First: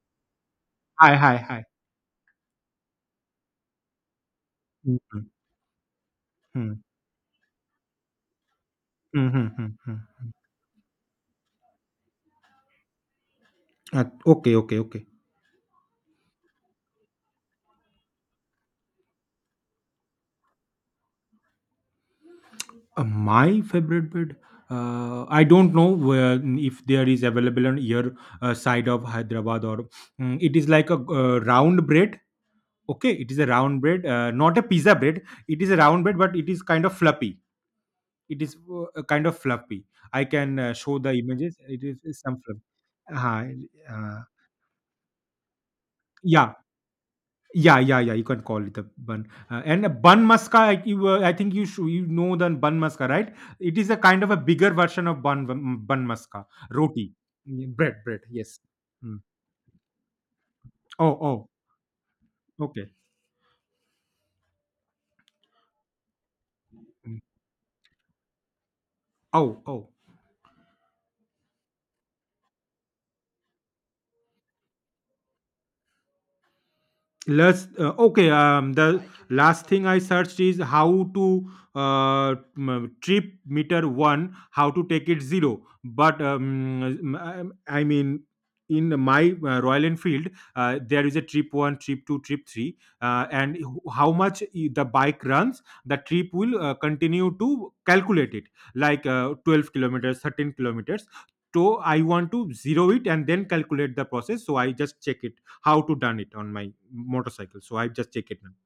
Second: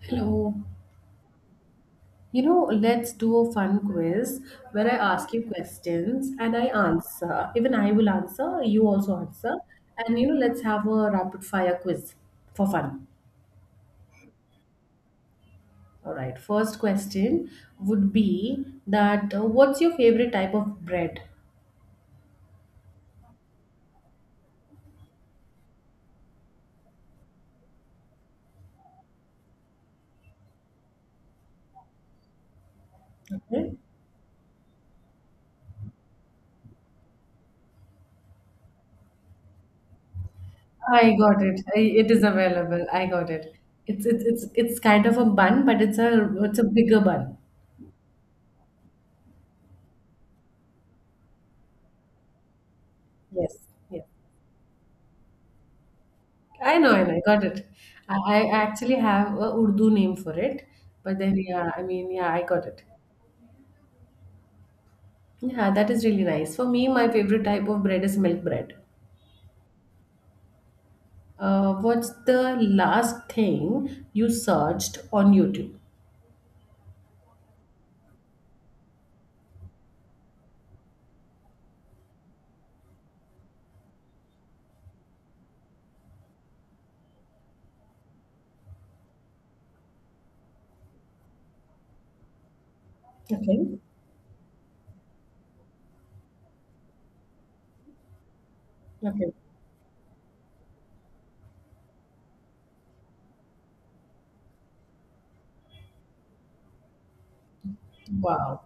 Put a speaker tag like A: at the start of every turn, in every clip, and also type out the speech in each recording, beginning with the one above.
A: Hello.
B: Hi! Hi! Hi!
A: You know, let's do a fun quiz where I
B: Hmm.
A: ask you questions and I
B: Hmm.
A: answer. Even I will answer, you also
B: Hmm.
A: answer.
B: Hmm.
A: And you know, let's have a rapid fire quiz for fun.
B: Okay, okay, okay.
A: All right. First question would be that what's your favorite type of bread?
B: My favorite bed, I don't know where if there is available on your side of Hyderabad or it is like a round bread. Okay, it is a
A: Okay.
B: round bread, not a pizza bread. It is a round bread, but it is kind of fluffy. It is kind of fluffy. I can show the
A: I got
B: images.
A: it.
B: It
A: It
B: is
A: is
B: some fluff.
A: available. I got it.
B: Uh,
A: It's
B: uh,
A: it's it's it's kind of a bun, but it's a
B: yeah.
A: it's a bigger bun.
B: Yeah, yeah, yeah. You can call it a bun. And a bun maska, I think you should, you know the bun maska, right?
A: Yes.
B: It is a
A: Yes.
B: kind of a bigger version of bun bun maska,
A: I know, I
B: roti,
A: know, I got it.
B: Bread,
A: I,
B: bread.
A: I
B: Yes.
A: actually
B: Mm.
A: have a Urdu name for it,
B: Oh,
A: but then,
B: oh,
A: yeah, I mean, yeah, I got it.
B: okay.
A: Yeah, that is really nice. For me, my
B: Mm.
A: favorite type of bread is milk bread.
B: Oh, oh.
A: What's the last thing you searched on YouTube?
B: Let's okay. The last thing I searched is how to uh, trip meter one, how to take it zero. But I mean, in my Royal Enfield, there is a trip one, trip two, trip three,
A: Okay.
B: how much the bike runs, the trip will continue to calculate it, like
A: Okay.
B: 12 kilometers, 13 kilometers. So I want to zero it and then calculate the process. So I just check it how to done it on my motorcycle. So I just check it now.
A: Wow.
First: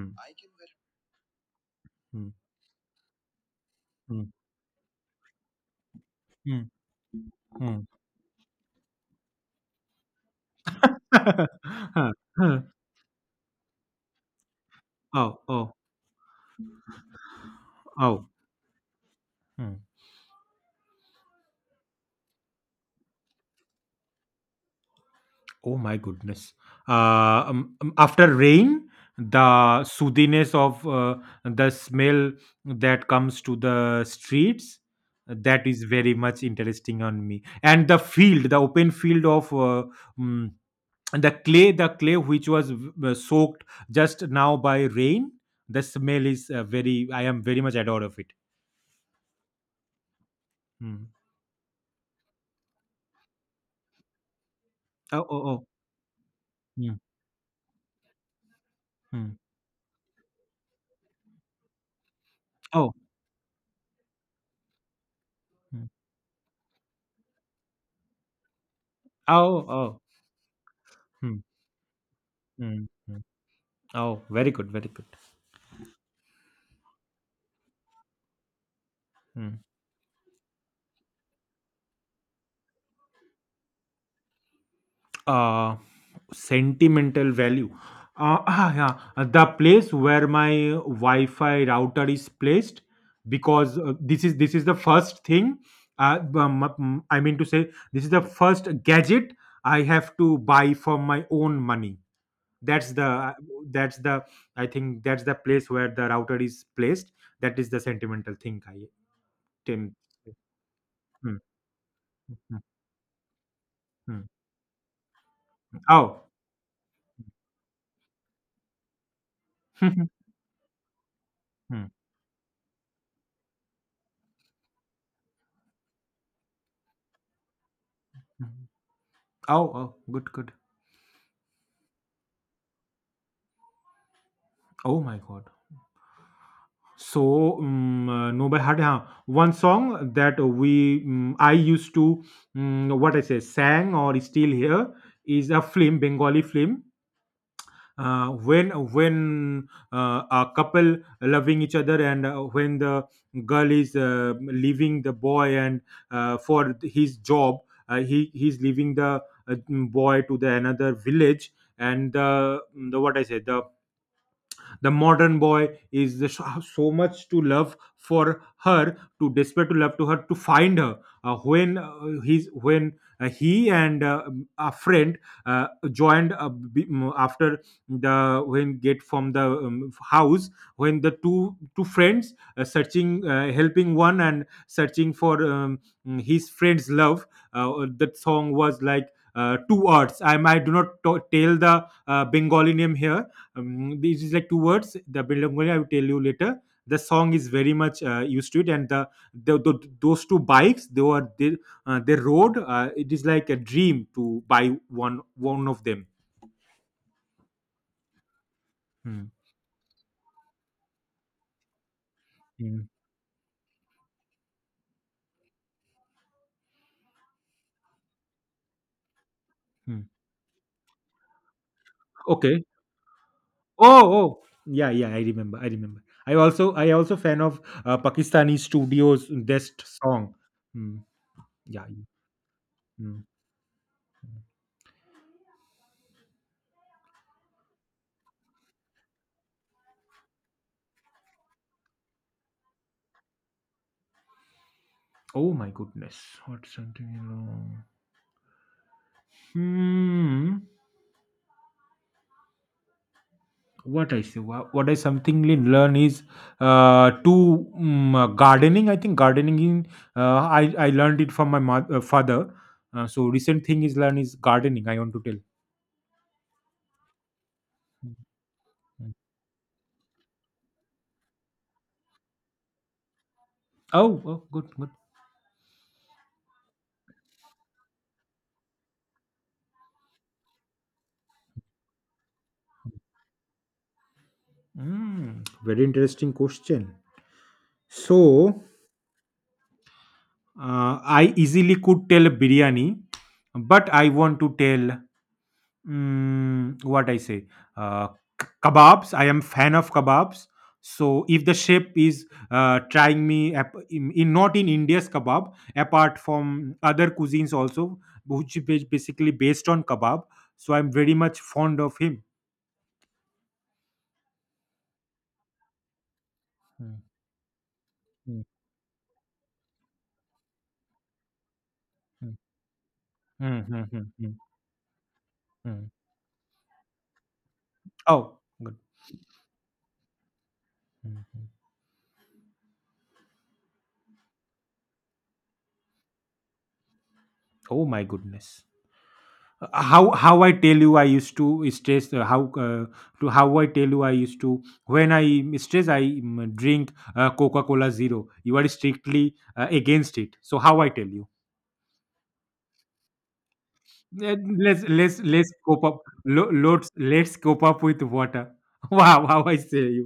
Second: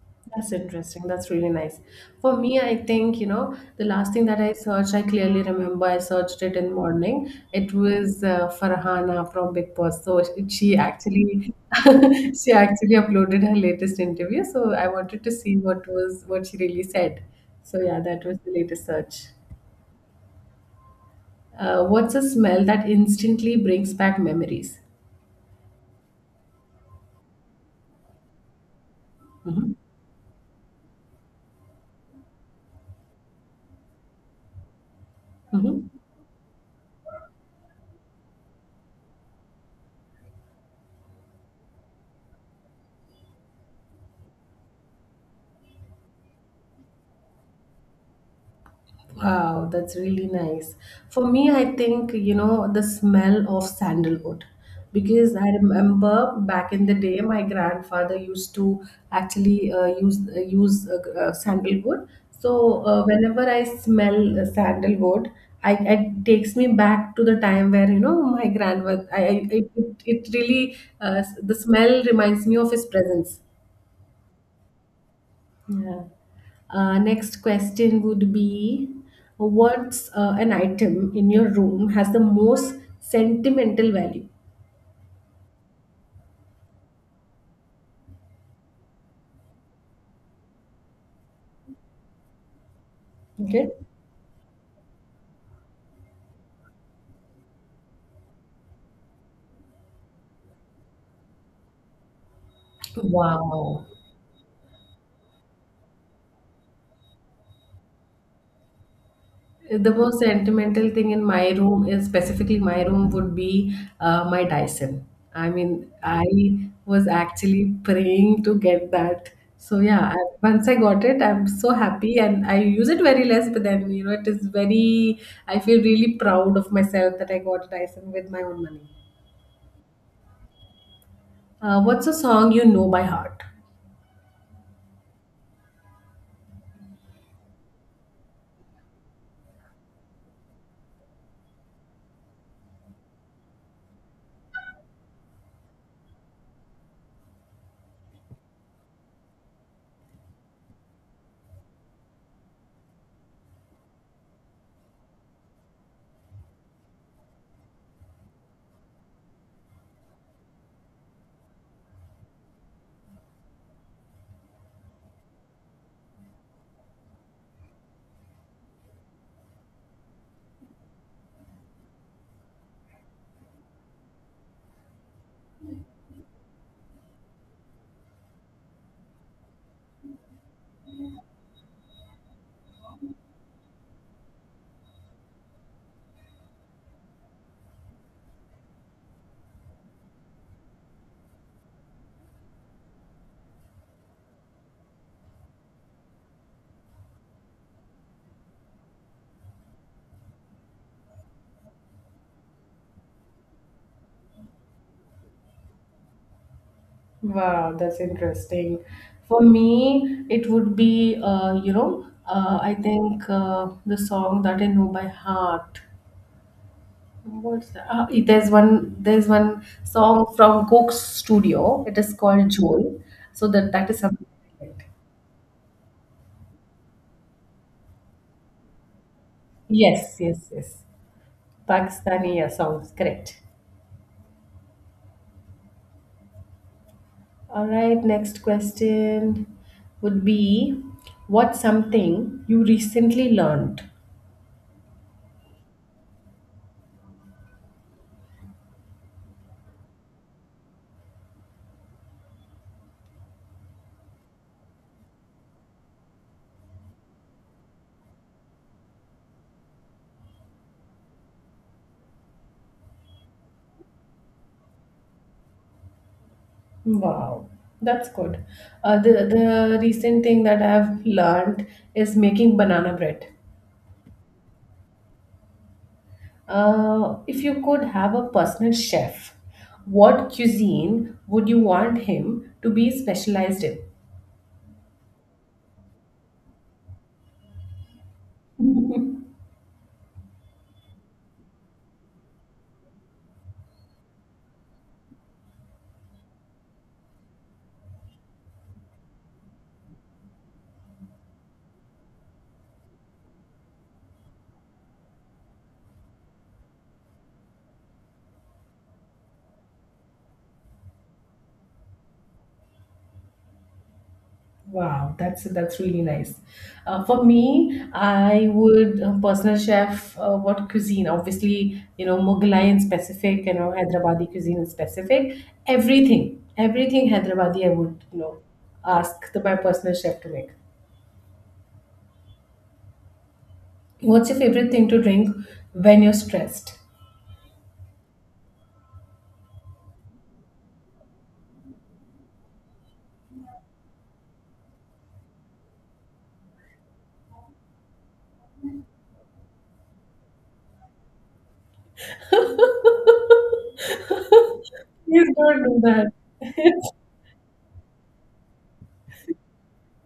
B: Hmm.
A: That's interesting. That's really nice.
B: Mm,
A: For me, I think, you know, the last thing that I searched, I clearly remember I searched it
B: mm,
A: in morning. It
B: mm,
A: was Farhana from Big Boss. So she actually, she
B: mm,
A: actually uploaded her latest interview. So I wanted to
B: oh,
A: see
B: oh,
A: what she really said. So yeah, that
B: oh,
A: was the latest search.
B: mm.
A: What's a smell that instantly brings back memories?
B: Oh my goodness. Uh, after rain,
A: Hmm.
B: the soothiness of the smell that comes to the streets that is
A: Hmm.
B: very much interesting on me and the field, the open field of mm, and the clay, the clay which was soaked just now by rain, the smell is very, I am very much adored of it.
A: Wow, that's really nice.
B: Mm.
A: For me, I think, you know, the smell of sandalwood.
B: Oh,
A: Because I
B: oh, oh,
A: remember back in the
B: mm.
A: day, my grandfather used to
B: Mm.
A: actually use sandalwood. So
B: Oh,
A: whenever I smell sandalwood, I
B: mm.
A: it takes me back to the time where, you know, my grandmother. I
B: Oh, oh,
A: it, it really
B: mm.
A: the smell reminds me of his
B: Mm. Mm.
A: presence.
B: Oh, very good, very good.
A: Yeah. Next question would be:
B: mm.
A: what's an item in your room has the most sentimental value?
B: uh Sentimental value. Yeah, the place where my Wi-Fi router is placed,
A: Okay.
B: because this is the first thing. I mean to say, this is the first gadget I have to buy from my own money. That's the
A: Wow.
B: that's the I think that's the place where the router is placed. That is the sentimental thing I
A: The
B: tend.
A: most sentimental thing in
B: Hmm,
A: my room, is
B: hmm, hmm,
A: specifically my room, would be
B: hmm.
A: my Dyson. I mean,
B: Oh.
A: I was actually praying to get that. So yeah, once I got it, I'm so
B: Hmm.
A: happy and I use it very less, but then you know it is very I feel really proud of myself that I got a Dyson with my own money.
B: Oh, oh, good, good.
A: What's a song you know by heart?
B: Oh my God. Know by heart, huh? One song that we I used to mm, what I say sang or still hear is a film, Bengali film. When A couple loving each other, and when the girl is leaving the boy, and for his job, he's leaving the uh, boy to the another village, and the what I say the modern boy is the so so much to love for her, to despair, to love to her, to find her. When he's when He and a friend joined after the, when get from the house, when the two friends searching, helping one and searching for his friend's love. uh, that song was like two words, I do not to- tell the Bengali name here. This is like two words, the Bilangolia, I will tell you later. The song is very much used to it, and the those two bikes they were, they rode. It is like a dream to buy one, one of them.
A: Wow, that's interesting.
B: Hmm.
A: For me, it would be, you know, I
B: Hmm.
A: think, the song that I know by heart. What's that? There's one. There's one
B: Hmm.
A: song from Coke's studio. It is called
B: Okay.
A: Jol. So that is
B: Oh,
A: something.
B: oh,
A: I like.
B: yeah, yeah, I remember, I also fan of Pakistani studios best
A: Yes,
B: song.
A: yes, yes.
B: Hmm, yeah.
A: Pakistani, yeah, songs,
B: Hmm.
A: correct. All right. Next question would be, what's something you recently learned?
B: Oh my goodness. What's something? Hmm. What I say, wha- what I Somethingly learn is gardening. I think gardening, in I learned it from my mother, father. So recent thing is learn is gardening, I want to tell.
A: Wow, that's good. Uh,
B: Mm.
A: the the recent thing that I've learned is making banana bread.
B: Oh, oh, good, good.
A: If you could have a personal chef, what cuisine would you want him to be specialized
B: Mm, very interesting question. So
A: in?
B: I easily could tell biryani, but I want to tell, Mm, what I say? Uh, k- kebabs. I am fan of kebabs. So if the chef is trying me in not in India's kebab, apart from other cuisines also, which is basically based on kebab. So I'm very much fond of him.
A: Wow, that's really nice.
B: Mm,
A: For me,
B: mm,
A: I would, personal chef. What cuisine? Obviously, you know
B: mm.
A: Mughlai in specific, you
B: Mm,
A: know
B: mm, mm,
A: Hyderabadi
B: mm,
A: cuisine in specific.
B: mm.
A: Everything, everything Hyderabadi, I would,
B: Oh, good.
A: ask my personal chef to make.
B: Mm, mm.
A: What's your favorite thing to drink when you're stressed?
B: Oh my goodness. How I tell you, I used to stress, how I tell you, I used to when I stress, drink Coca Cola Zero. You are strictly against it, so how I tell you. Let-
A: Please
B: let's
A: don't do
B: cope up,
A: that.
B: lo- let's cope up with water. Wow, how I say you.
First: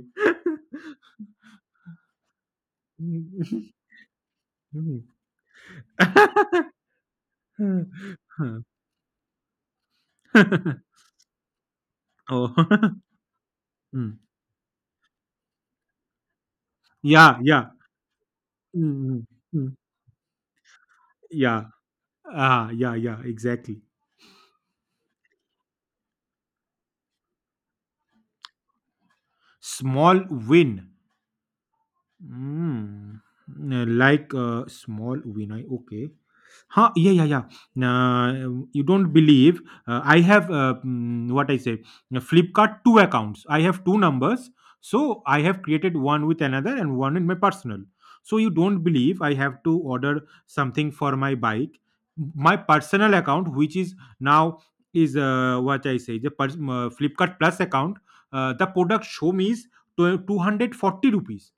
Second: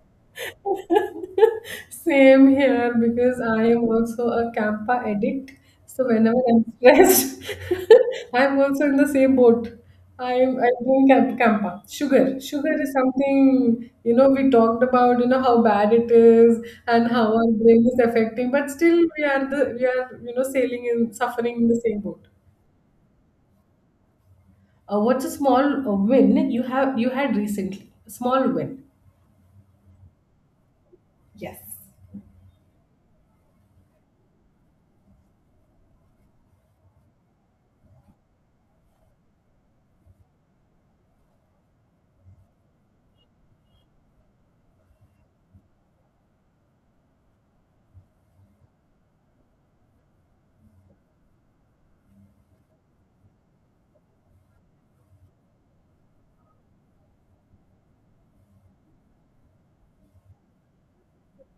A: Same here, because I am also a Campa addict. So whenever I'm stressed, I'm also in the same boat. I'm doing Campa. Sugar.
B: Oh.
A: Sugar is something, you
B: Mm.
A: know, we talked about, how bad it is and how
B: Yeah,
A: our
B: yeah.
A: brain is affecting, but still
B: Mm,
A: we
B: mm,
A: are the
B: mm.
A: we are, you know, sailing and suffering
B: Yeah.
A: in the same boat.
B: Yeah, yeah, exactly.
A: What's a small win you had recently? A small win.
B: Small win.
A: Yes.
B: Mm. Like a small win. I, okay. Yeah, yeah, yeah. Nah, you don't believe, I have mm, what I say Flipkart, two accounts I have, two numbers, so I have created one with another and one in my personal. So you don't believe, I have to order something for my bike. My personal account which is now is what I say the pers- Flipkart Plus account, the product show me is 240 rupees,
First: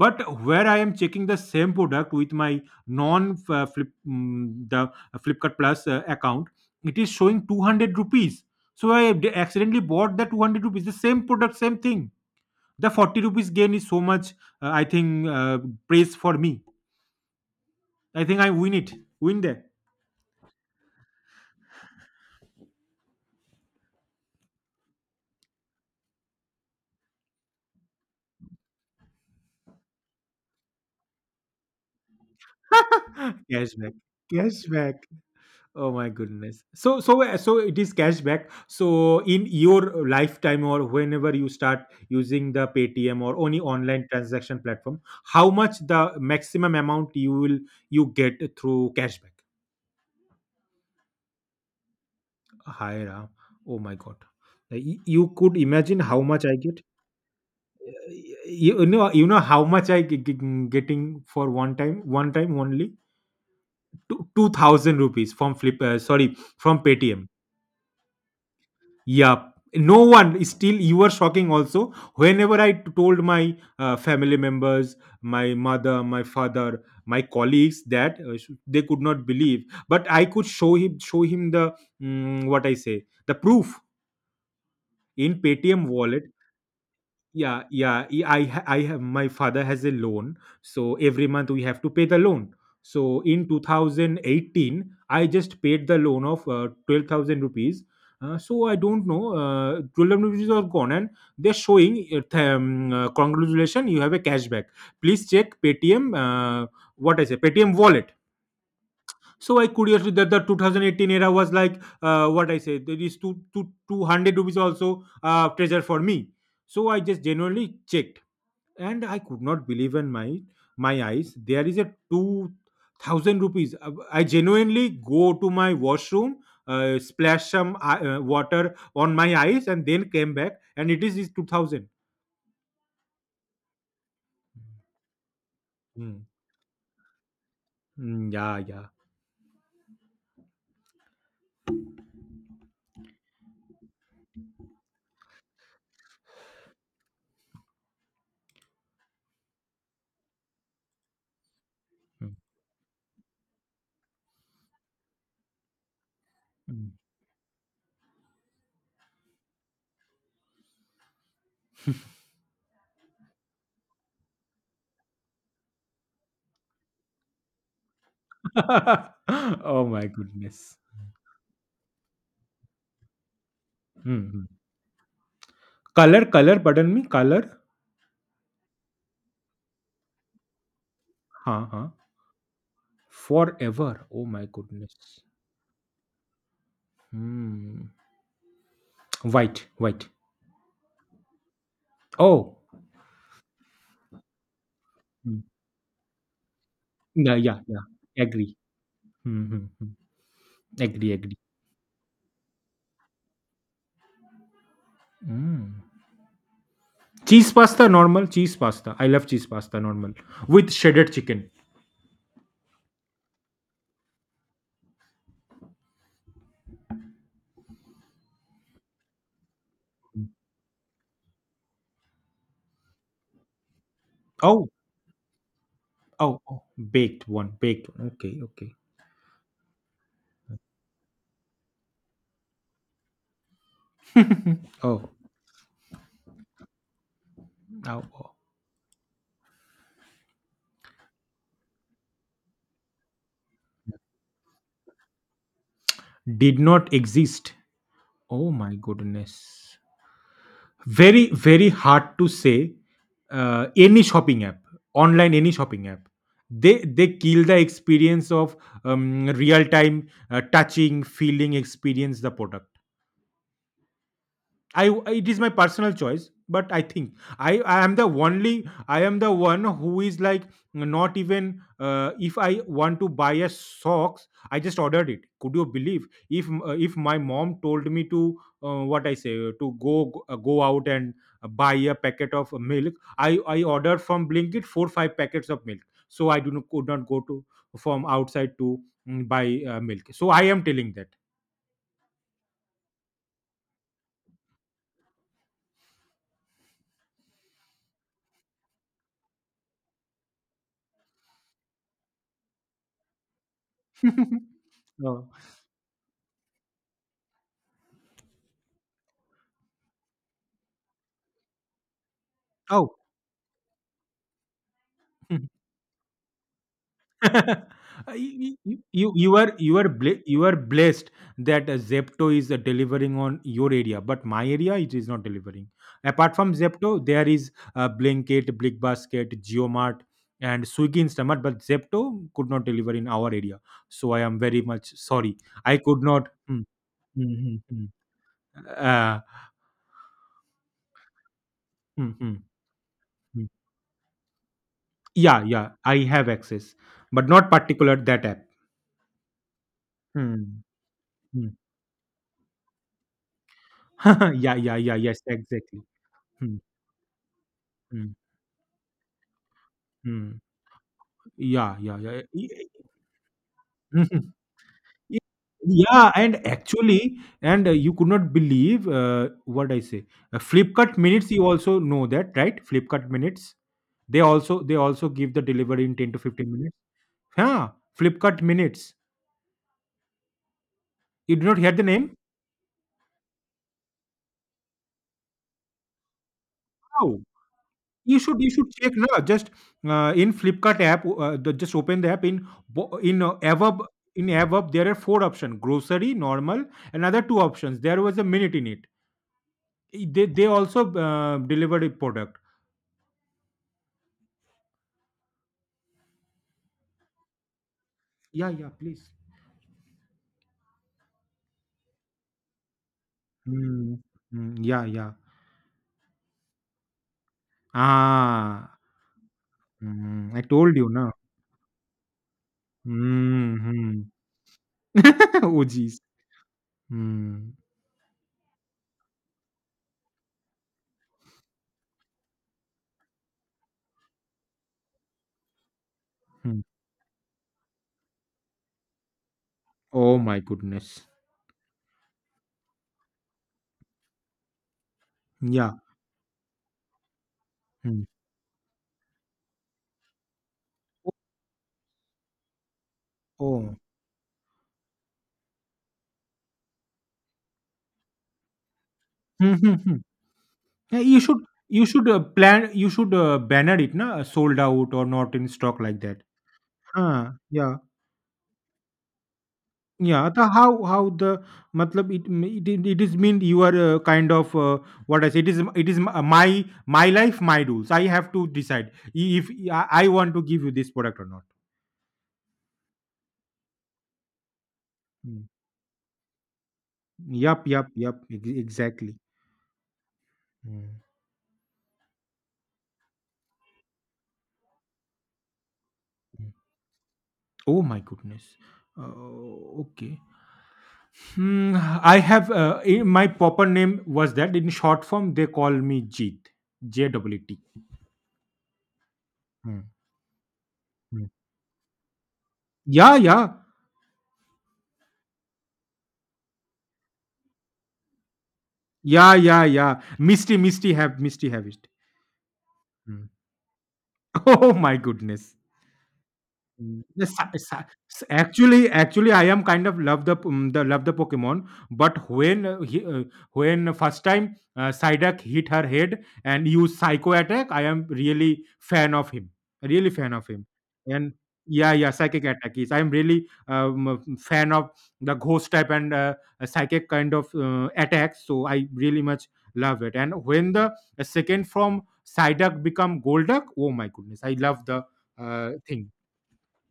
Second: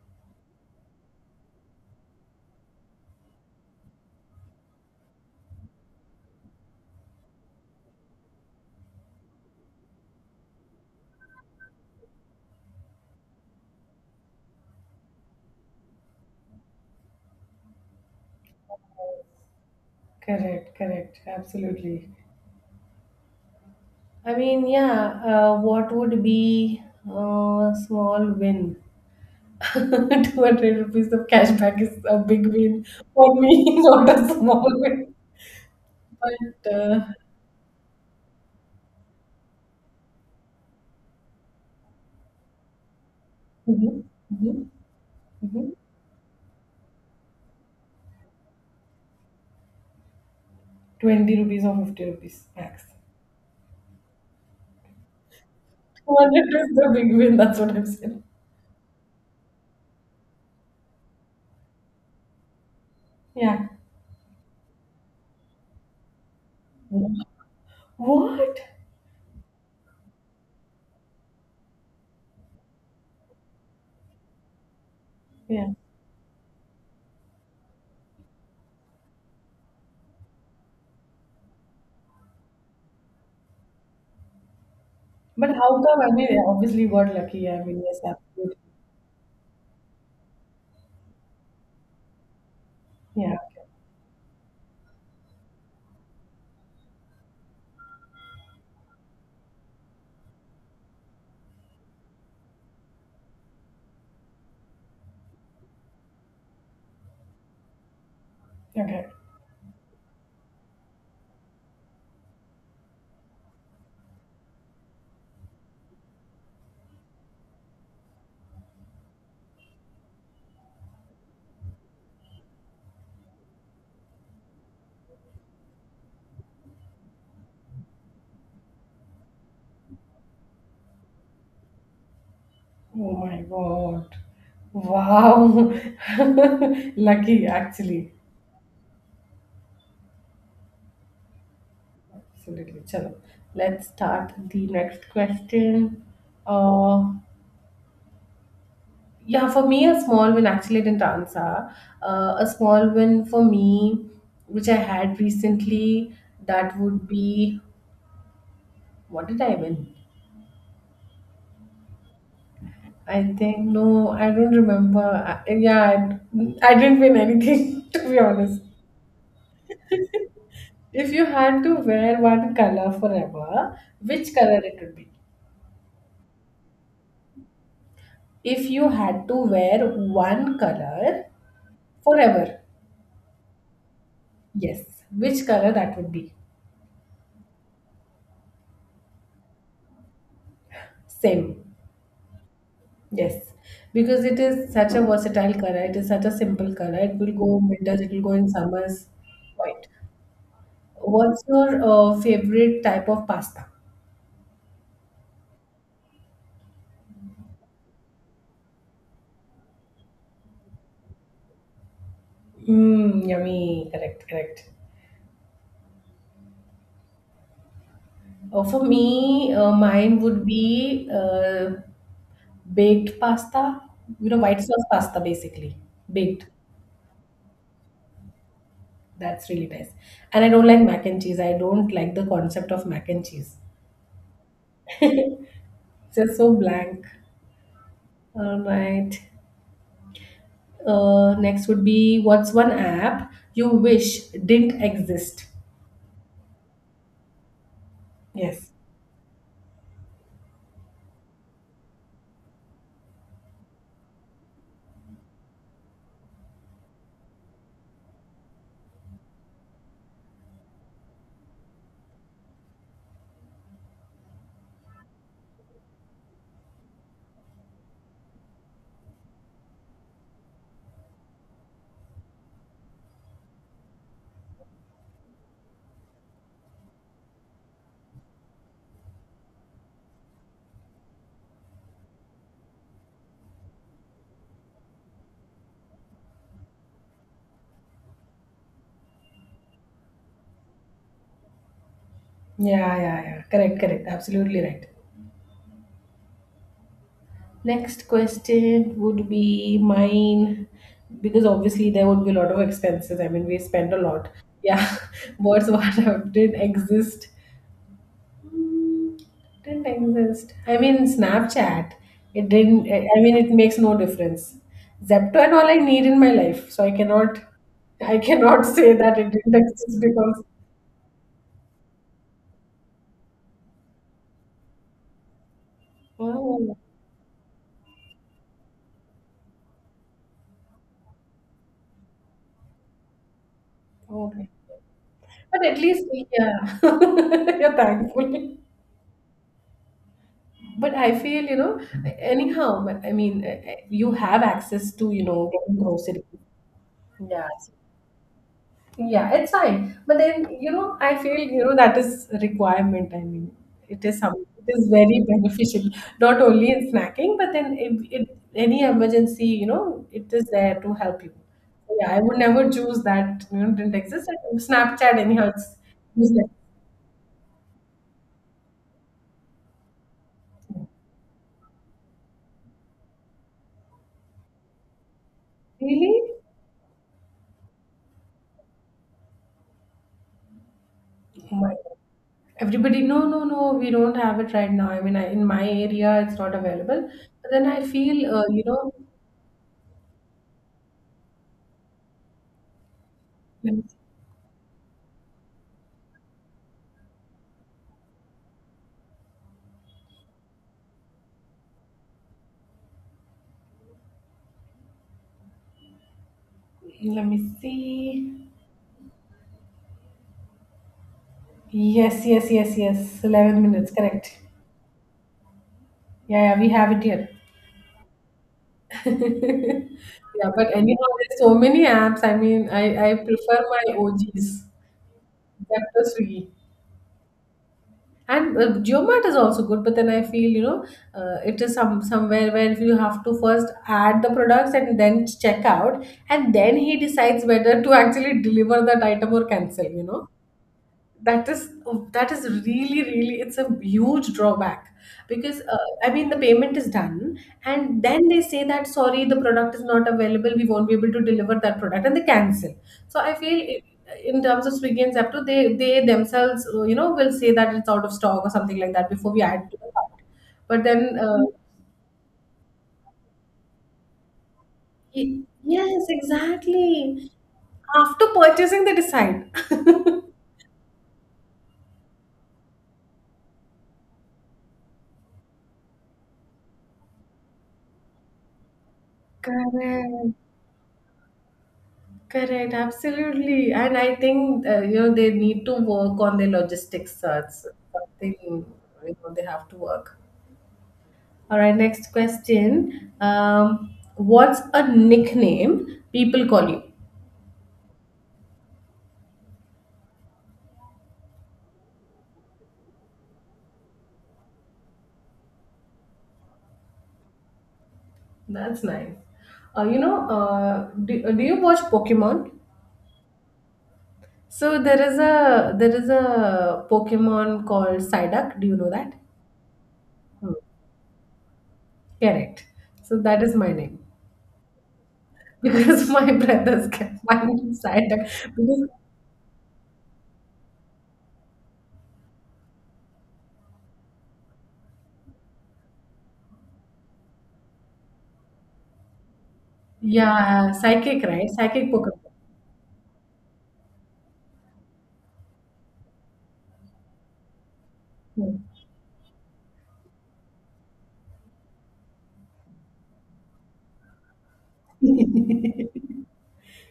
B: but where I am checking the same product with my non flip mm, the Flipkart Plus account, it is showing 200 rupees. So accidentally bought the 200 rupees, the same product, same thing. The 40 rupees gain is so much, I think praise for me. I think I win it, win there.
A: Correct, correct, absolutely. I mean, yeah, what would be a small win? 200 rupees of cashback is a big win for me,
B: Cashback.
A: not a small
B: Cashback.
A: win.
B: Oh my goodness.
A: But,
B: So it is cashback. So in your lifetime or whenever you start using the Paytm or any
A: mhm,
B: online transaction
A: mhm,
B: platform, how
A: mhm.
B: much the maximum amount you will you get through cashback?
A: 20 rupees or 50 rupees max.
B: Higher. Oh my god. You could imagine how much
A: 200
B: I
A: is
B: get.
A: the big win, that's what I'm
B: Uh,
A: saying.
B: You know, you know how much getting for one time, one time only,
A: Yeah.
B: 2,000 rupees from Flip. Sorry, from Paytm.
A: What?
B: Yeah. No one is still, you were shocking also. Told my family members, my
A: Yeah.
B: mother, my father, my colleagues that they could not believe, but I could show him the mm, what I say the proof in
A: But how
B: Paytm
A: come? I
B: wallet.
A: mean, I obviously got lucky. I
B: Yeah,
A: mean, yes,
B: yeah,
A: absolutely.
B: I have, my father has a loan, so every month we have to pay the loan. So
A: Yeah.
B: in 2018 I just paid the loan of 12,000 rupees. So I don't know, 12,000 rupees are gone, and they're showing congratulations, you have a cashback, please check Paytm, what I say Paytm wallet.
A: Okay. Okay.
B: So I curiously that the 2018 era was like, what I say there is two two hundred rupees also treasure for me. So I just genuinely checked, and I could not believe in my, my eyes, there is a 2000 rupees. I genuinely go to my washroom, splash some water on my eyes and then came back, and it is 2000.
A: Oh my God. Wow.
B: Mm.
A: Lucky, actually.
B: Mm, yeah, yeah.
A: Absolutely. Chalo. Let's start the next question. Uh, yeah, for me, a small win, actually, I didn't answer.
B: Mm,
A: A small win for me, which I had recently, that
B: mm.
A: would be, what did I win? I think, no, I don't remember. Yeah, I didn't win anything, to be honest.
B: Oh my goodness.
A: If you had to wear one color forever, which
B: Mm-hmm.
A: color it would be?
B: color color pardon me, color.
A: If you had to wear one color
B: huh huh
A: forever,
B: Forever, oh my
A: yes,
B: goodness.
A: which color that would be?
B: Mm. White, white.
A: Same,
B: Oh.
A: yes, because it is such a
B: Mm.
A: versatile color. It is such a simple color. It will
B: Yeah,
A: go
B: yeah,
A: in
B: yeah,
A: winters. It will go in
B: agree.
A: summers. Right.
B: Mm-hmm. Agree, agree.
A: What's your favorite type of pasta?
B: Mm. Cheese pasta, normal cheese pasta. I love cheese pasta, normal, with shredded chicken.
A: Mm, yummy. Correct. Correct. Oh, for me, mine would be, baked pasta, you know, white
B: Oh,
A: sauce pasta basically.
B: oh,
A: Baked.
B: oh, baked one, baked one. Okay, okay.
A: That's really nice. And I don't like mac and cheese. I don't like the concept of mac and cheese.
B: Oh,
A: It's just so blank.
B: oh, oh.
A: All right. Next would be, what's one app you wish didn't exist?
B: Did not exist. Oh
A: Yes.
B: my goodness. Very, very hard to say. Any shopping app, online, any shopping app, they kill the experience of real time, touching, feeling, experience the product. I, it is my personal choice, but I think I am the one who is like, not even if I want to buy a socks, I just ordered it. Could you believe if my mom told me to what I say to go, go out and buy a packet of milk, I ordered from Blinkit 4 5 packets of milk. So I do not, could not go to, from outside to buy milk. So I am telling that.
A: Yeah, yeah, yeah. Correct, correct. Absolutely right. Next question would be mine, because obviously there would be a lot of expenses. I mean, we spend a lot. Yeah,
B: Oh.
A: what's what didn't exist. Mm, Didn't exist. I mean, Snapchat. It didn't. I
B: Oh.
A: I mean, it makes no difference. Zepto and all I need in my life, so I cannot. I
B: you,
A: cannot say that it didn't
B: you are
A: exist because.
B: you are blessed that Zepto is delivering on your area, but my area it is not delivering. Apart from
A: Oh,
B: Zepto, there is Blinkit, Blickbasket, GeoMart, and Swiggy Instamart, but Zepto could not deliver in our area. So I am
A: okay.
B: very much sorry.
A: But at
B: I could
A: least,
B: not. Mm,
A: yeah,
B: mm, mm,
A: you're
B: mm.
A: thankful.
B: Uh,
A: But I feel,
B: mm, mm,
A: anyhow. I mean,
B: mm.
A: you have access to,
B: Yeah, yeah,
A: getting
B: I
A: groceries.
B: have access, but
A: Yeah,
B: not particular that app.
A: yeah, it's fine. But then,
B: Hmm,
A: I feel,
B: hmm.
A: that is a requirement. I mean, it is something,
B: Yeah,
A: it
B: yeah,
A: is
B: yeah, yes,
A: very
B: exactly.
A: beneficial, not
B: Hmm.
A: only in snacking, but then if
B: Mm,
A: it, any emergency, it
B: mm.
A: is there to help you.
B: Yeah,
A: So,
B: yeah,
A: yeah, I
B: yeah.
A: would
B: E-
A: never
B: e-
A: choose that, didn't exist. And Snapchat, anyhow, it's
B: Yeah, and
A: useless.
B: actually, and you could not believe what I say. Flipkart minutes, you also know that, right? Flipkart minutes. They also give the delivery in ten
A: Really?
B: to fifteen minutes. Yeah, Flipkart minutes. You did
A: Oh
B: not
A: my
B: hear the
A: God.
B: name?
A: Everybody, no, no, no, we don't have it right now. I mean, in my area, it's not available.
B: How?
A: But then I
B: You
A: feel,
B: should you should check now. Just in Flipkart app, just open the app. In bo- in uh,
A: let
B: above
A: me,
B: in above there are four options: grocery, normal, another two options. There was a minute in it. They also delivered a product.
A: let me see.
B: Yeah, yeah, please.
A: Yes, yes, yes, yes. 11 minutes,
B: Mm,
A: correct.
B: yeah, yeah.
A: Yeah, yeah, we have it here.
B: Ah, I
A: Yeah, but
B: told you
A: anyhow,
B: now.
A: there's so many apps. I mean, I prefer my
B: Mm-hmm.
A: OGs.
B: Oh,
A: That
B: jeez.
A: was Swiggy.
B: Mm,
A: And Geomat is also good, but then I feel, it is somewhere where you have to first add the products and then check out, and
B: mm.
A: then he decides whether to actually deliver that item or cancel, you
B: Oh
A: know.
B: my goodness.
A: that is that is really, really, it's a huge drawback, because
B: Yeah.
A: I mean the payment is done, and
B: Mm.
A: then they say that sorry, the product is not available, we won't be able to deliver that product, and they cancel. So I feel,
B: Oh.
A: in terms of Swiggy and Zepto, they themselves, will say that it's out of stock or something like that before we
B: Hmm,
A: add
B: hmm,
A: to the
B: hmm.
A: cart. But
B: Yeah,
A: then,
B: you should plan you should banner it, na? Sold out or not in stock like
A: yes,
B: that.
A: exactly,
B: Huh. Yeah.
A: after purchasing they decide.
B: Yeah, the how the matlab it it, it it is mean you are kind of what I say it is m- my life my rules. I have to decide if I
A: correct
B: want to give you this product or not.
A: Correct, absolutely. And I think, they
B: Mm.
A: need to work on their logistics. It's
B: Yup, yup, yup.
A: something,
B: ex-
A: you
B: Exactly.
A: know, they have to work.
B: Mm.
A: All right, next question. What's a nickname people
B: Mm.
A: call you?
B: Oh my goodness. Uh, okay. Hmm, I have my proper name was that in short form they call me Jeet. JWT.
A: That's nice.
B: Mm. Mm.
A: Do you watch Pokemon?
B: Yeah, yeah,
A: So there is a Pokemon called Psyduck. Do you know that?
B: yeah, yeah, yeah.
A: Hmm.
B: Misty have it.
A: Correct. So that is my name,
B: Oh my goodness.
A: because my brothers
B: Mm.
A: kept
B: The
A: my
B: sa
A: name
B: sa s
A: Psyduck because
B: actually actually I am kind of love the love the Pokemon, but when first time Psyduck hit her head and used Psycho attack, I am really fan of him, really fan of him,
A: yeah, psychic,
B: and
A: right? Psychic
B: yeah, yeah,
A: Pokemon.
B: psychic attack is. I am really a fan of the ghost type and a psychic kind of attacks, so I really much love it. And when the second from Psyduck become Golduck, oh my goodness, I love the thing,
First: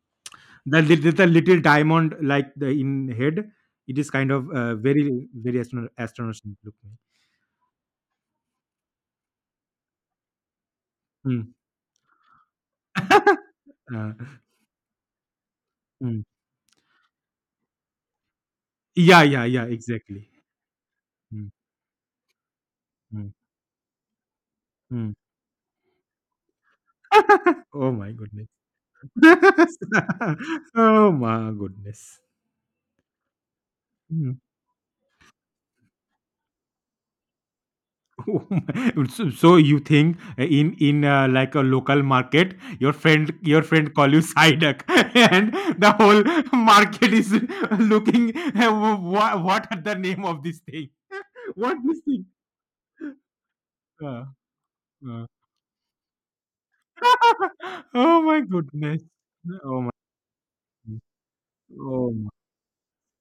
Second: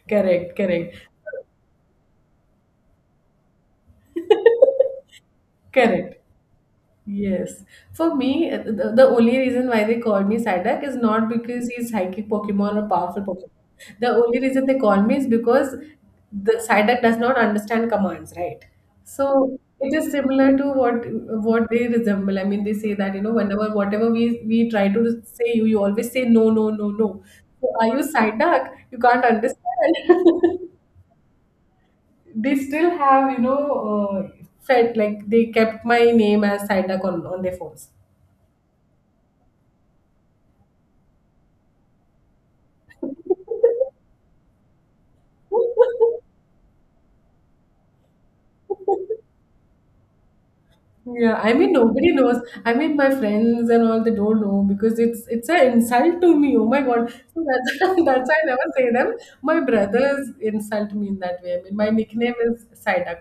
A: Correct, correct.
B: the little diamond like the in head, it is kind of very
A: Correct.
B: astonishing looking.
A: Yes. For me, the only reason why they call me Psyduck is not
B: Mm.
A: because he's psychic Pokemon or powerful Pokemon. The
B: Uh,
A: only reason they call me is because
B: mm.
A: the Psyduck does not understand commands, right?
B: Yeah, yeah,
A: So
B: yeah,
A: it is
B: exactly.
A: similar to what
B: Mm,
A: what they resemble. I mean, they say that,
B: mm,
A: whenever whatever we try
B: mm.
A: to say, you always say no, no, no, no. So are
B: Oh
A: you
B: my goodness.
A: Psyduck? You can't understand.
B: Oh my goodness.
A: they still have,
B: Hmm.
A: uh, fed like they kept my name as Psyduck on their phones.
B: So you think in like a local market your friend call you Sidak, and the whole market is looking, what are the name of this thing,
A: Yeah, I mean
B: what this
A: nobody
B: thing.
A: knows. I mean my friends and all, they
B: Uh,
A: don't know because it's
B: uh.
A: it's an insult to me. Oh my God! So that's,
B: Oh
A: that's why
B: my
A: I never say
B: goodness.
A: them. My
B: oh my
A: brothers insult me in that way. I mean my
B: oh my,
A: nickname is Psyduck.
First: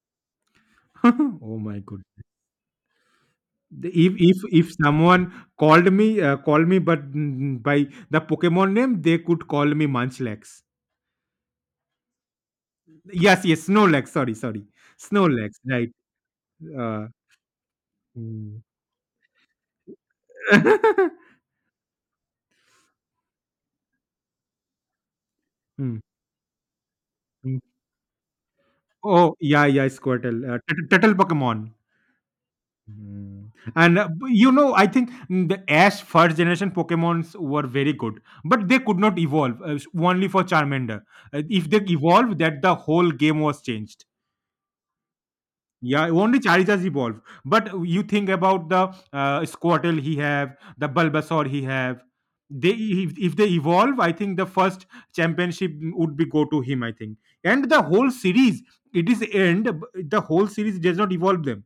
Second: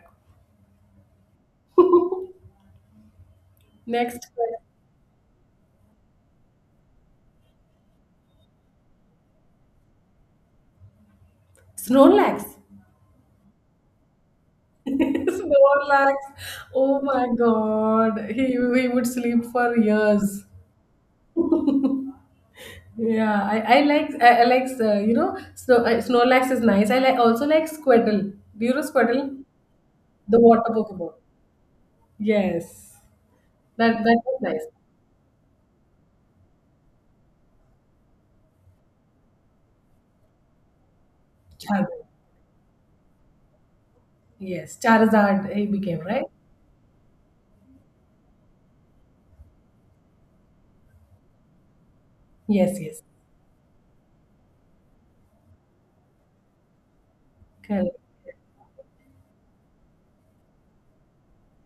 B: oh my goodness. The- if
A: Next
B: if
A: question:
B: if someone called me by the pokemon name, they could call me munchlax.
A: Snorlax.
B: Yes, yes, snow legs. Sorry, sorry, snow legs. Right.
A: Snorlax. Oh
B: Uh,
A: my God! He
B: mm.
A: he would sleep for years. Yeah, I like, you know snow
B: Mm,
A: Snorlax is nice. I like also
B: mm.
A: like Squirtle. Do you know
B: Oh
A: Squirtle,
B: yeah, yeah, Squirtle,
A: the
B: uh,
A: water
B: Turtle
A: Pokemon?
B: Turtle Pokemon.
A: Yes,
B: Mm.
A: that
B: And
A: that
B: b-
A: was
B: you
A: nice.
B: know, I think the Ash first generation Pokemons were very good, but they could not evolve. Only for Charmander. If they
A: Charizard.
B: evolved, that the whole game was changed.
A: Yes, Charizard he became,
B: Yeah,
A: right?
B: only Charizards evolve. But you think about the Squirtle he have, the Bulbasaur he have. They
A: Yes, yes.
B: if they evolve, I think the first championship would be go to him. I think, and the
A: Correct.
B: whole series, it is end. The whole series does not evolve them.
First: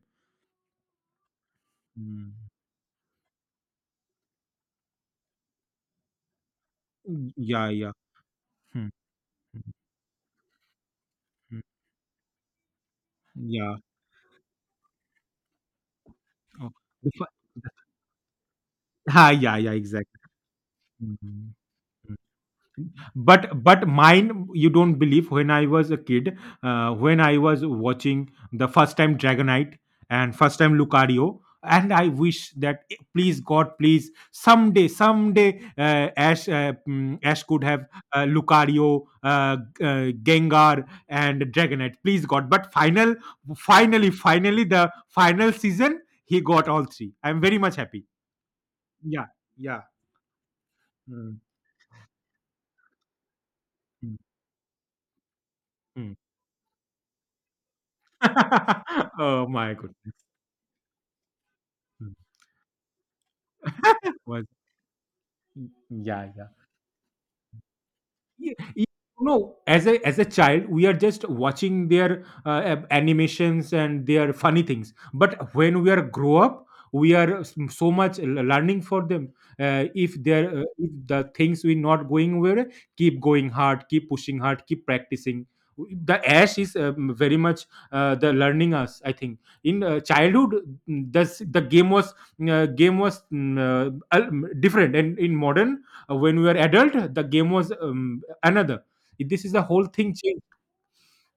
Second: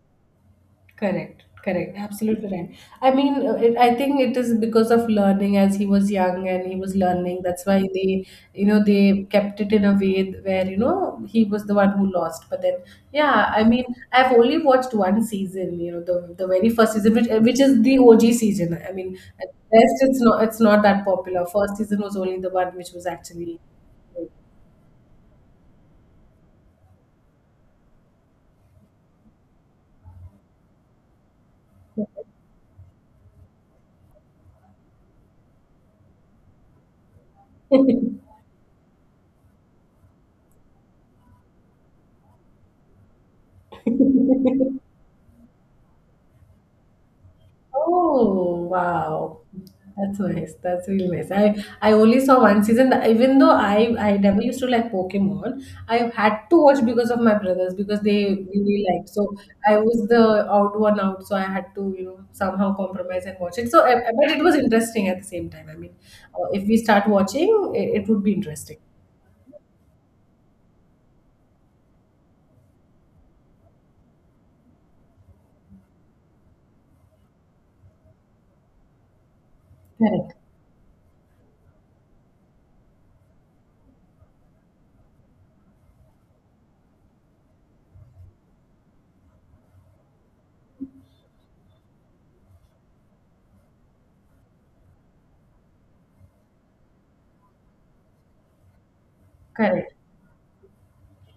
A: Correct, correct,
B: Hmm.
A: absolutely right. I mean, I think it is because of learning as he was young and he was
B: Mm,
A: learning. That's
B: yeah,
A: why
B: yeah.
A: they,
B: Hmm,
A: they kept
B: hmm,
A: it in a way where, he
B: hmm.
A: was the one who lost. But then, yeah,
B: Yeah.
A: I've only watched one season, you know, the very
B: Oh,
A: first
B: the,
A: season,
B: fi-
A: which is the OG season. I mean,
B: Ah,
A: at
B: yeah, yeah,
A: best,
B: exactly.
A: it's not that popular.
B: Mhm.
A: First season was only the one which was
B: but
A: actually.
B: but mine, you don't believe, when I was a kid, when I was watching the first time dragonite and first time lucario, and I wish that please god, please, someday, someday, ash could have lucario, gengar and dragonite, please god, but finally the final season he got all three, I'm very much happy.
A: Oh,
B: Yeah,
A: wow.
B: yeah.
A: That's nice. That's really nice.
B: Mm,
A: I only saw one season. Even though I
B: mm,
A: never used to like Pokemon, I
B: mm.
A: had to watch because of my brothers because they really liked. So
B: Oh my
A: I was the
B: goodness.
A: out one out. So I had to, you
B: Hmm.
A: know, somehow compromise and watch it. So but it
B: Was
A: was interesting at the same time. I mean,
B: yeah yeah.
A: if we start watching, it would be
B: Ye-
A: interesting.
B: ye- no, as a child we are just watching their animations and their funny things, but when we are grow up, we are so much learning for them. Uh, if
A: Correct.
B: there if the things we not going well, keep going hard, keep pushing hard, keep practicing. The ash is very much the learning us, I think, in childhood, this the game was uh, game was mm, uh, al- different, and in modern, when we were adult, the game was another. This is the whole
A: Correct.
B: thing changed.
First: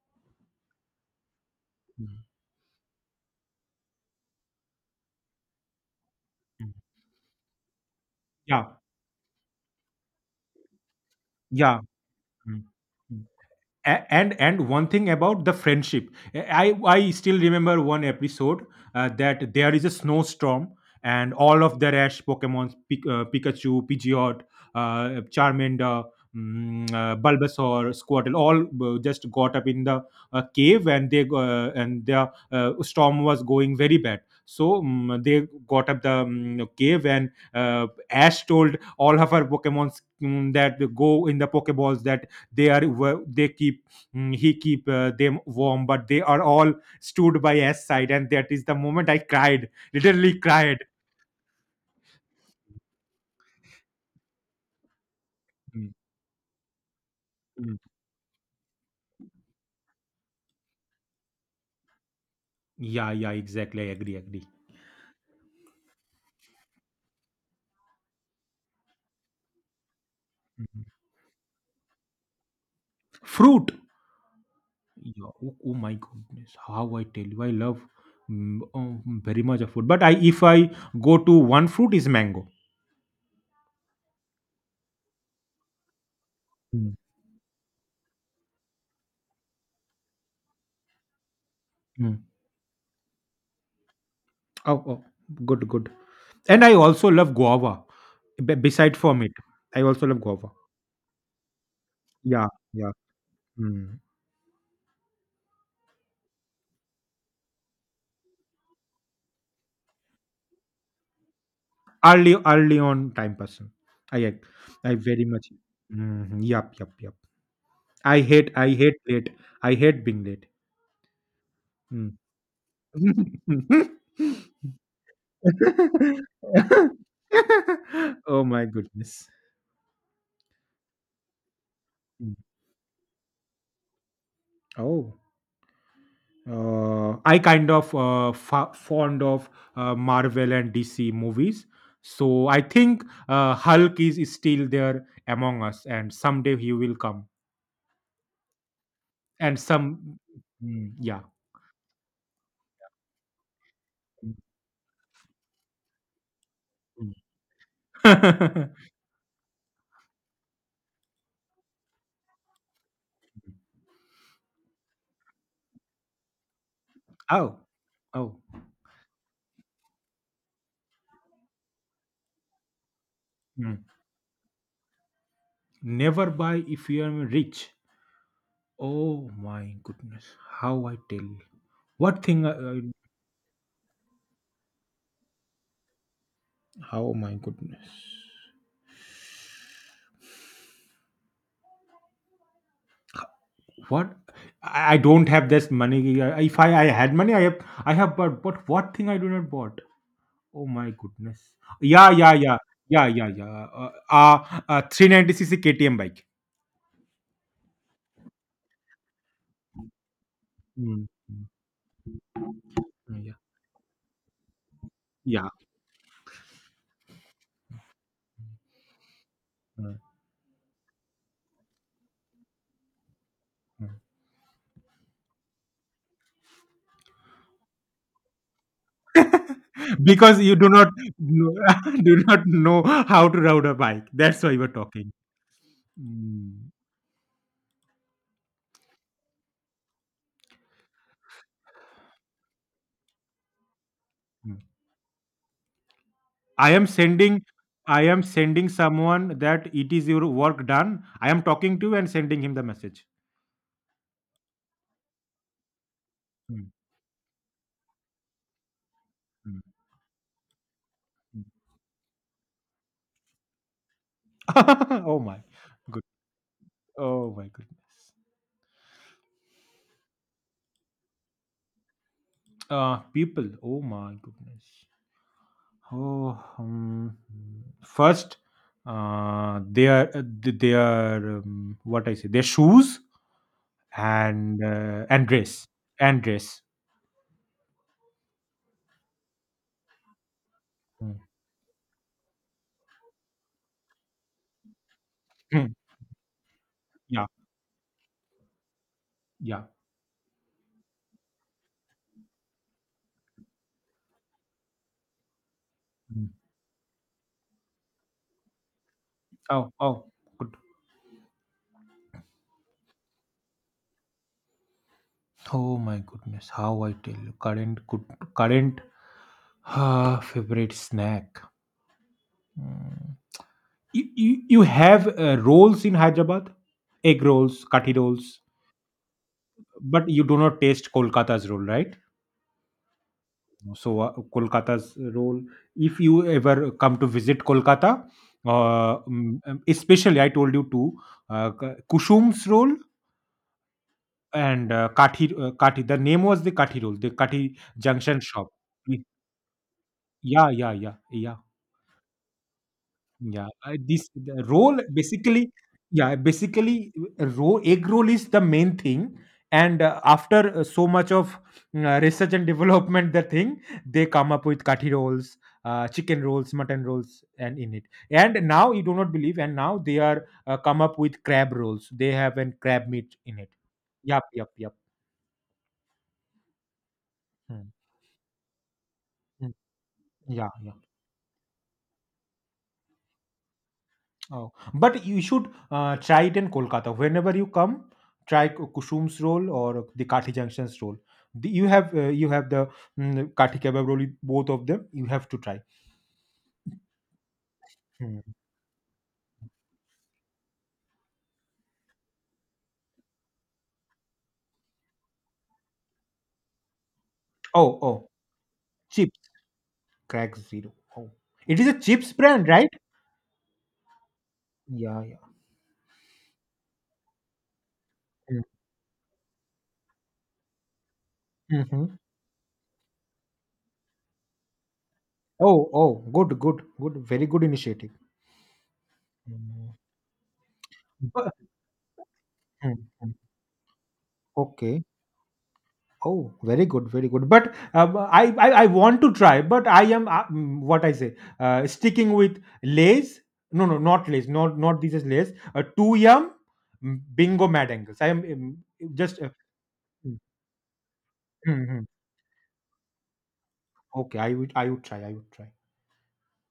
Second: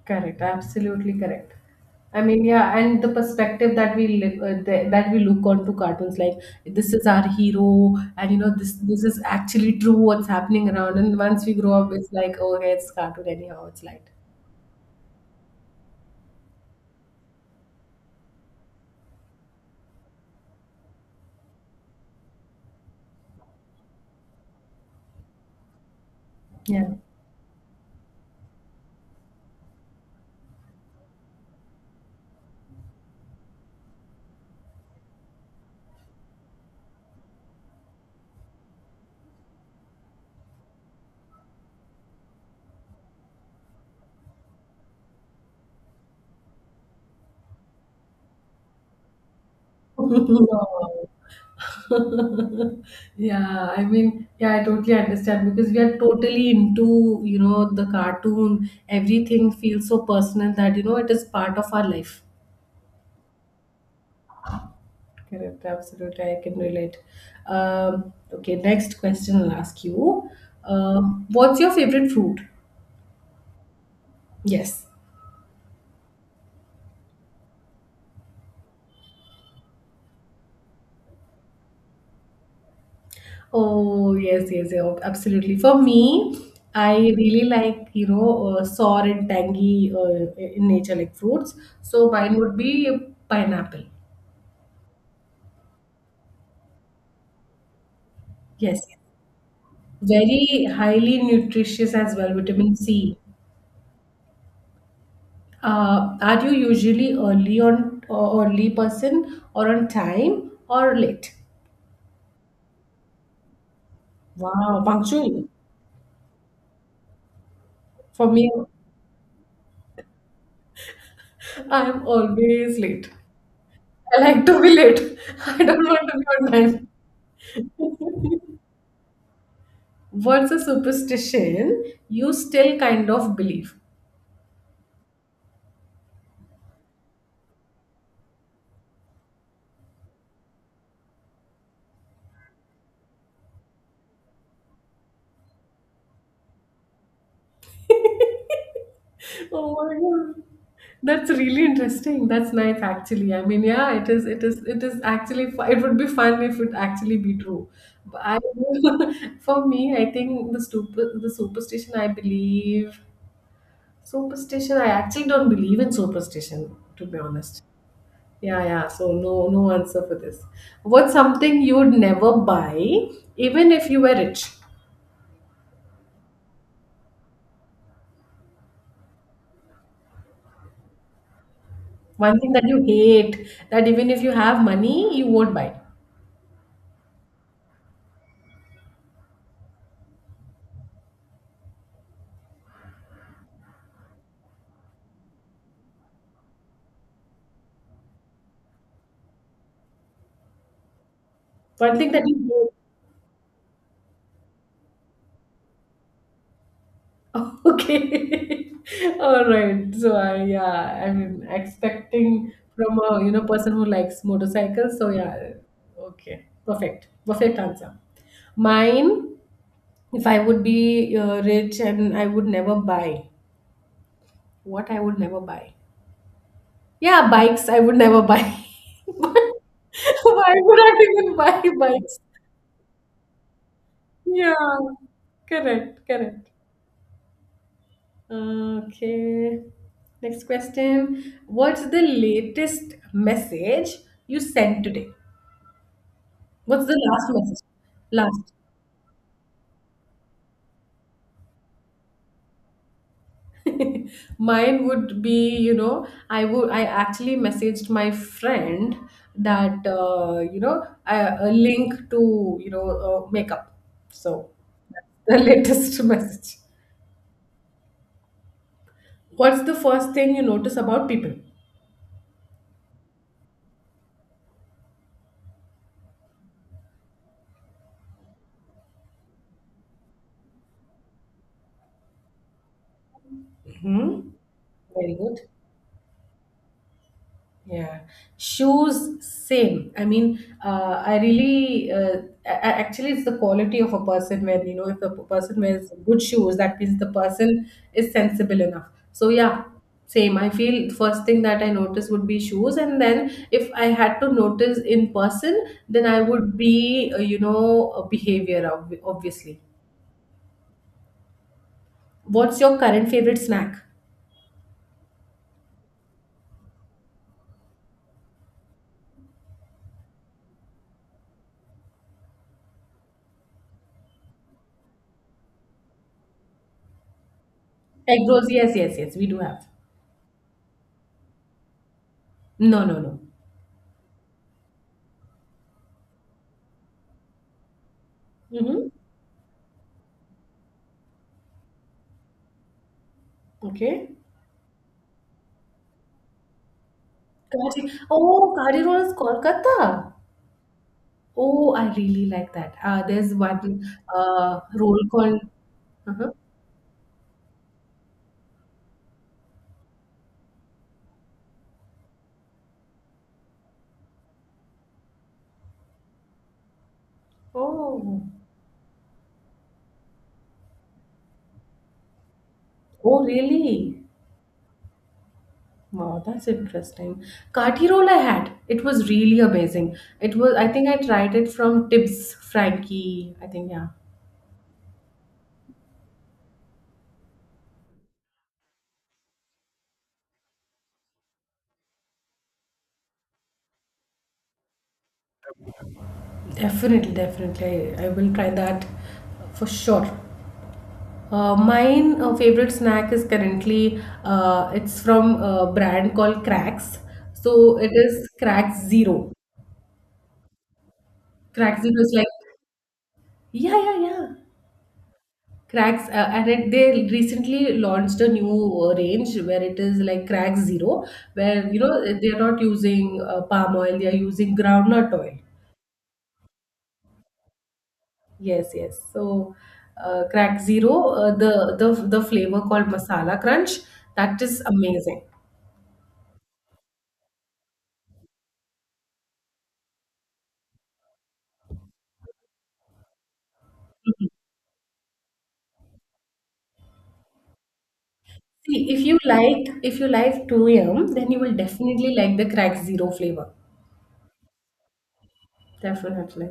A: Correct, absolutely correct.
B: Mm,
A: I mean, yeah, and the perspective that we live, that we look onto cartoons, like
B: mm.
A: this is our hero, and you know this
B: Yeah,
A: this is actually true what's happening around. And once we grow
B: yeah.
A: up, it's like, oh,
B: Mm,
A: okay, it's
B: mm.
A: cartoon anyhow. It's light.
B: And one thing about the friendship, I still remember one episode, that there is a snowstorm, and all of the rash pokemons, pikachu, pidgeot, uh, charmander,
A: Yeah.
B: bulbasaur, squirtle, all just got up in the cave, and they and the storm was going very bad, so they got up the cave, and ash told all of her pokemons that go in the pokeballs, that they are they keep, he keep them warm, but they are all stood by s side, and that is the moment I cried, literally cried.
A: No. Yeah, I mean, yeah, I totally understand because we
B: Mm,
A: are totally into, you know,
B: mm.
A: the cartoon. Everything feels so personal that, you know, it is part of our life.
B: Yeah, yeah, exactly, I agree, agree.
A: Correct, absolutely. I can relate. Okay, next question I'll ask you.
B: Mm.
A: Uh, what's your favorite fruit?
B: Fruit.
A: Yes.
B: Yeah. Oh, oh my goodness, how I tell you, I love, mm, oh, very much of food, but I if I go to one fruit, is mango.
A: Oh, yes, yes, yeah, absolutely. For me,
B: Mm,
A: I really like, you know, sour and tangy in nature, like fruits. So
B: mm.
A: mine would be pineapple.
B: Oh, oh, good, good. And I also love guava,
A: Yes.
B: beside from it, I also love guava.
A: Very highly nutritious as well,
B: Yeah,
A: vitamin
B: yeah.
A: C.
B: Mm.
A: Are you usually early on, or early person, or on time, or late?
B: Early, early on time person. I ag-
A: Wow,
B: I very
A: punctual.
B: much. Mhm. Yup, yup, yup. I
A: For me,
B: hate I hate late. I hate being late.
A: I'm
B: Mm.
A: always late. I like to be late. I don't want to be on time.
B: Oh my goodness.
A: What's a superstition you
B: Mm.
A: still kind of believe?
B: Oh. I kind of fond of Marvel and DC movies. So I think Hulk is still there among us, and someday he will come. And
A: Oh my
B: some,
A: god.
B: mm, yeah.
A: That's really interesting. That's nice actually. I mean, yeah, it is actually it would be fun if it actually be true. But I
B: Mm-hmm.
A: for me, I think the superstition I believe superstition I actually don't believe in superstition to be
B: Oh,
A: honest.
B: oh.
A: Yeah, yeah. So no, no answer for this. What's something you would never buy, even
B: Hmm.
A: if you were rich?
B: Never buy if you are rich. Oh my goodness. How I tell you. What
A: One
B: thing?
A: thing that you hate, that even if you have money, you won't buy.
B: How my goodness. What? I don't have this money. I- If I, I had money, I have bought. But what thing I do not bought? Oh my goodness.
A: One
B: Yeah,
A: thing that
B: yeah,
A: you
B: yeah,
A: hate.
B: yeah, yeah, yeah. Uh, 390 cc KTM bike.
A: Okay. All right. So I, yeah,
B: Mm,
A: I mean,
B: mm,
A: expecting from a,
B: mm,
A: you
B: yeah,
A: know, person who likes motorcycles. So yeah,
B: yeah.
A: okay, perfect, perfect answer. Mine,
B: Mm.
A: if I would be rich and I would never buy, what I would never buy. Yeah, bikes. I would never buy. But
B: Because
A: why
B: you do
A: would
B: not
A: I even buy
B: do
A: bikes?
B: not know how to ride a bike, that's
A: Yeah,
B: why we're talking.
A: correct, correct.
B: Mm,
A: Okay. Next question. What's the latest message you
B: mm.
A: sent today?
B: i
A: What's
B: am
A: the last
B: sending
A: message?
B: i am
A: Last.
B: sending someone that it is your work done, I am talking to you and sending him the message.
A: Mine would be, you know, I would,
B: Mm,
A: I actually messaged my friend
B: mm,
A: that you know
B: mm.
A: a link to, you know, makeup. So
B: oh my
A: that's the latest
B: good
A: message.
B: oh my goodness.
A: What's the first thing you notice about people?
B: Uh, people, oh my goodness. Oh, first, their, what I say their shoes.
A: Hmm. Very
B: And
A: good.
B: Grace, and Grace.
A: Yeah, shoes same. I mean,
B: Mm.
A: I really actually it's the quality of a person when you know if the person
B: Mm.
A: wears good shoes, that means the
B: Yeah,
A: person is sensible enough. So
B: yeah.
A: yeah, same. I feel first thing that I notice would be shoes, and then if I had to notice in person, then I
B: Mm.
A: would be you know a behavior obviously.
B: Oh, oh, good.
A: What's your current favorite snack?
B: Oh my goodness, how I tell you, current good, current, ah, favorite snack. Mm. You have rolls in Hyderabad, egg rolls, kati
A: Egg
B: rolls,
A: rolls? Yes, yes, yes. We do have.
B: but you do not taste Kolkata's roll, right?
A: No, no, no.
B: So Kolkata's roll. If you ever come to visit Kolkata,
A: Mm-hmm.
B: uh, especially I told you to Kusum's roll,
A: Okay.
B: and, Kathi, the name was the Kathi roll, the Kathi
A: Cardi,
B: junction shop.
A: oh, Cardi
B: Y
A: roll is Kolkata.
B: Yeah, yeah, yeah, yeah,
A: Oh, I really like that. There's
B: yeah.
A: one
B: This the roll
A: roll called.
B: basically, yeah,
A: Uh-huh.
B: basically, roll, egg roll is the main thing, and, after, so much of, research and development, the thing, they come up with Kathi rolls, chicken rolls, mutton rolls, and in it.
A: Oh,
B: And now you do not believe, and now they are, come up with crab rolls. They have an crab meat
A: oh,
B: in it.
A: really?
B: Yup, yup, yup.
A: Wow, that's interesting.
B: Mm,
A: Kati roll I had. It was really
B: mm.
A: amazing. It
B: Yeah,
A: was. I
B: yeah.
A: think I tried it from Tibbs Frankie. I think yeah.
B: Oh, but you should try it in Kolkata. Whenever you come, try Kusum's roll or the Kathi Junction's roll. You have you have the Kathi kebab roll. Both of them you have to try.
A: Definitely, definitely. I
B: Hmm.
A: will try that for sure. Mine favorite snack is currently it's from a brand called Cracks. So
B: Oh,
A: it
B: oh,
A: is Cracks
B: chips,
A: Zero.
B: crack zero. Oh, it is a
A: Cracks Zero is
B: chips
A: like
B: brand, right?
A: yeah yeah yeah.
B: Yeah, yeah.
A: Cracks and it, they recently launched a
B: Hmm.
A: new range where it is like Cracks Zero, where you
B: Mm-hmm.
A: know they are not using palm oil, they are using groundnut oil.
B: Oh, oh, good, good, good. Very good initiative.
A: Yes, yes. So,
B: Mm.
A: crack zero,
B: But,
A: the flavor
B: mm,
A: called
B: mm,
A: masala crunch, that is
B: okay.
A: amazing.
B: Oh, very good, very good. But I want to try, but I am sticking with Lay's. No, no, not Lay's. Not not these is Lay's. Two yum, bingo mad angles. I am mm,
A: See,
B: just
A: if you
B: mm,
A: like 2 a.m., then you
B: mm,
A: will
B: mm.
A: definitely like the crack zero flavor.
B: Okay. I would try. I would try.
A: Definitely.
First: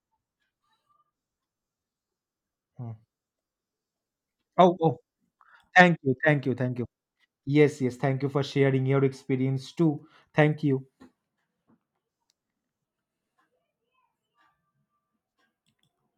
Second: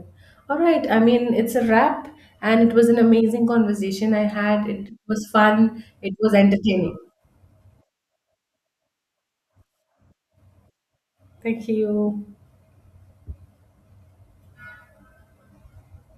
A: All right. I mean, it's a wrap, and it was
B: Mm.
A: an amazing conversation I had.
B: Oh
A: It
B: oh,
A: was fun.
B: thank
A: It
B: you,
A: was
B: thank you, thank you.
A: entertaining.
B: Yes, yes, thank you for sharing your experience too. Thank you.
A: Thank you.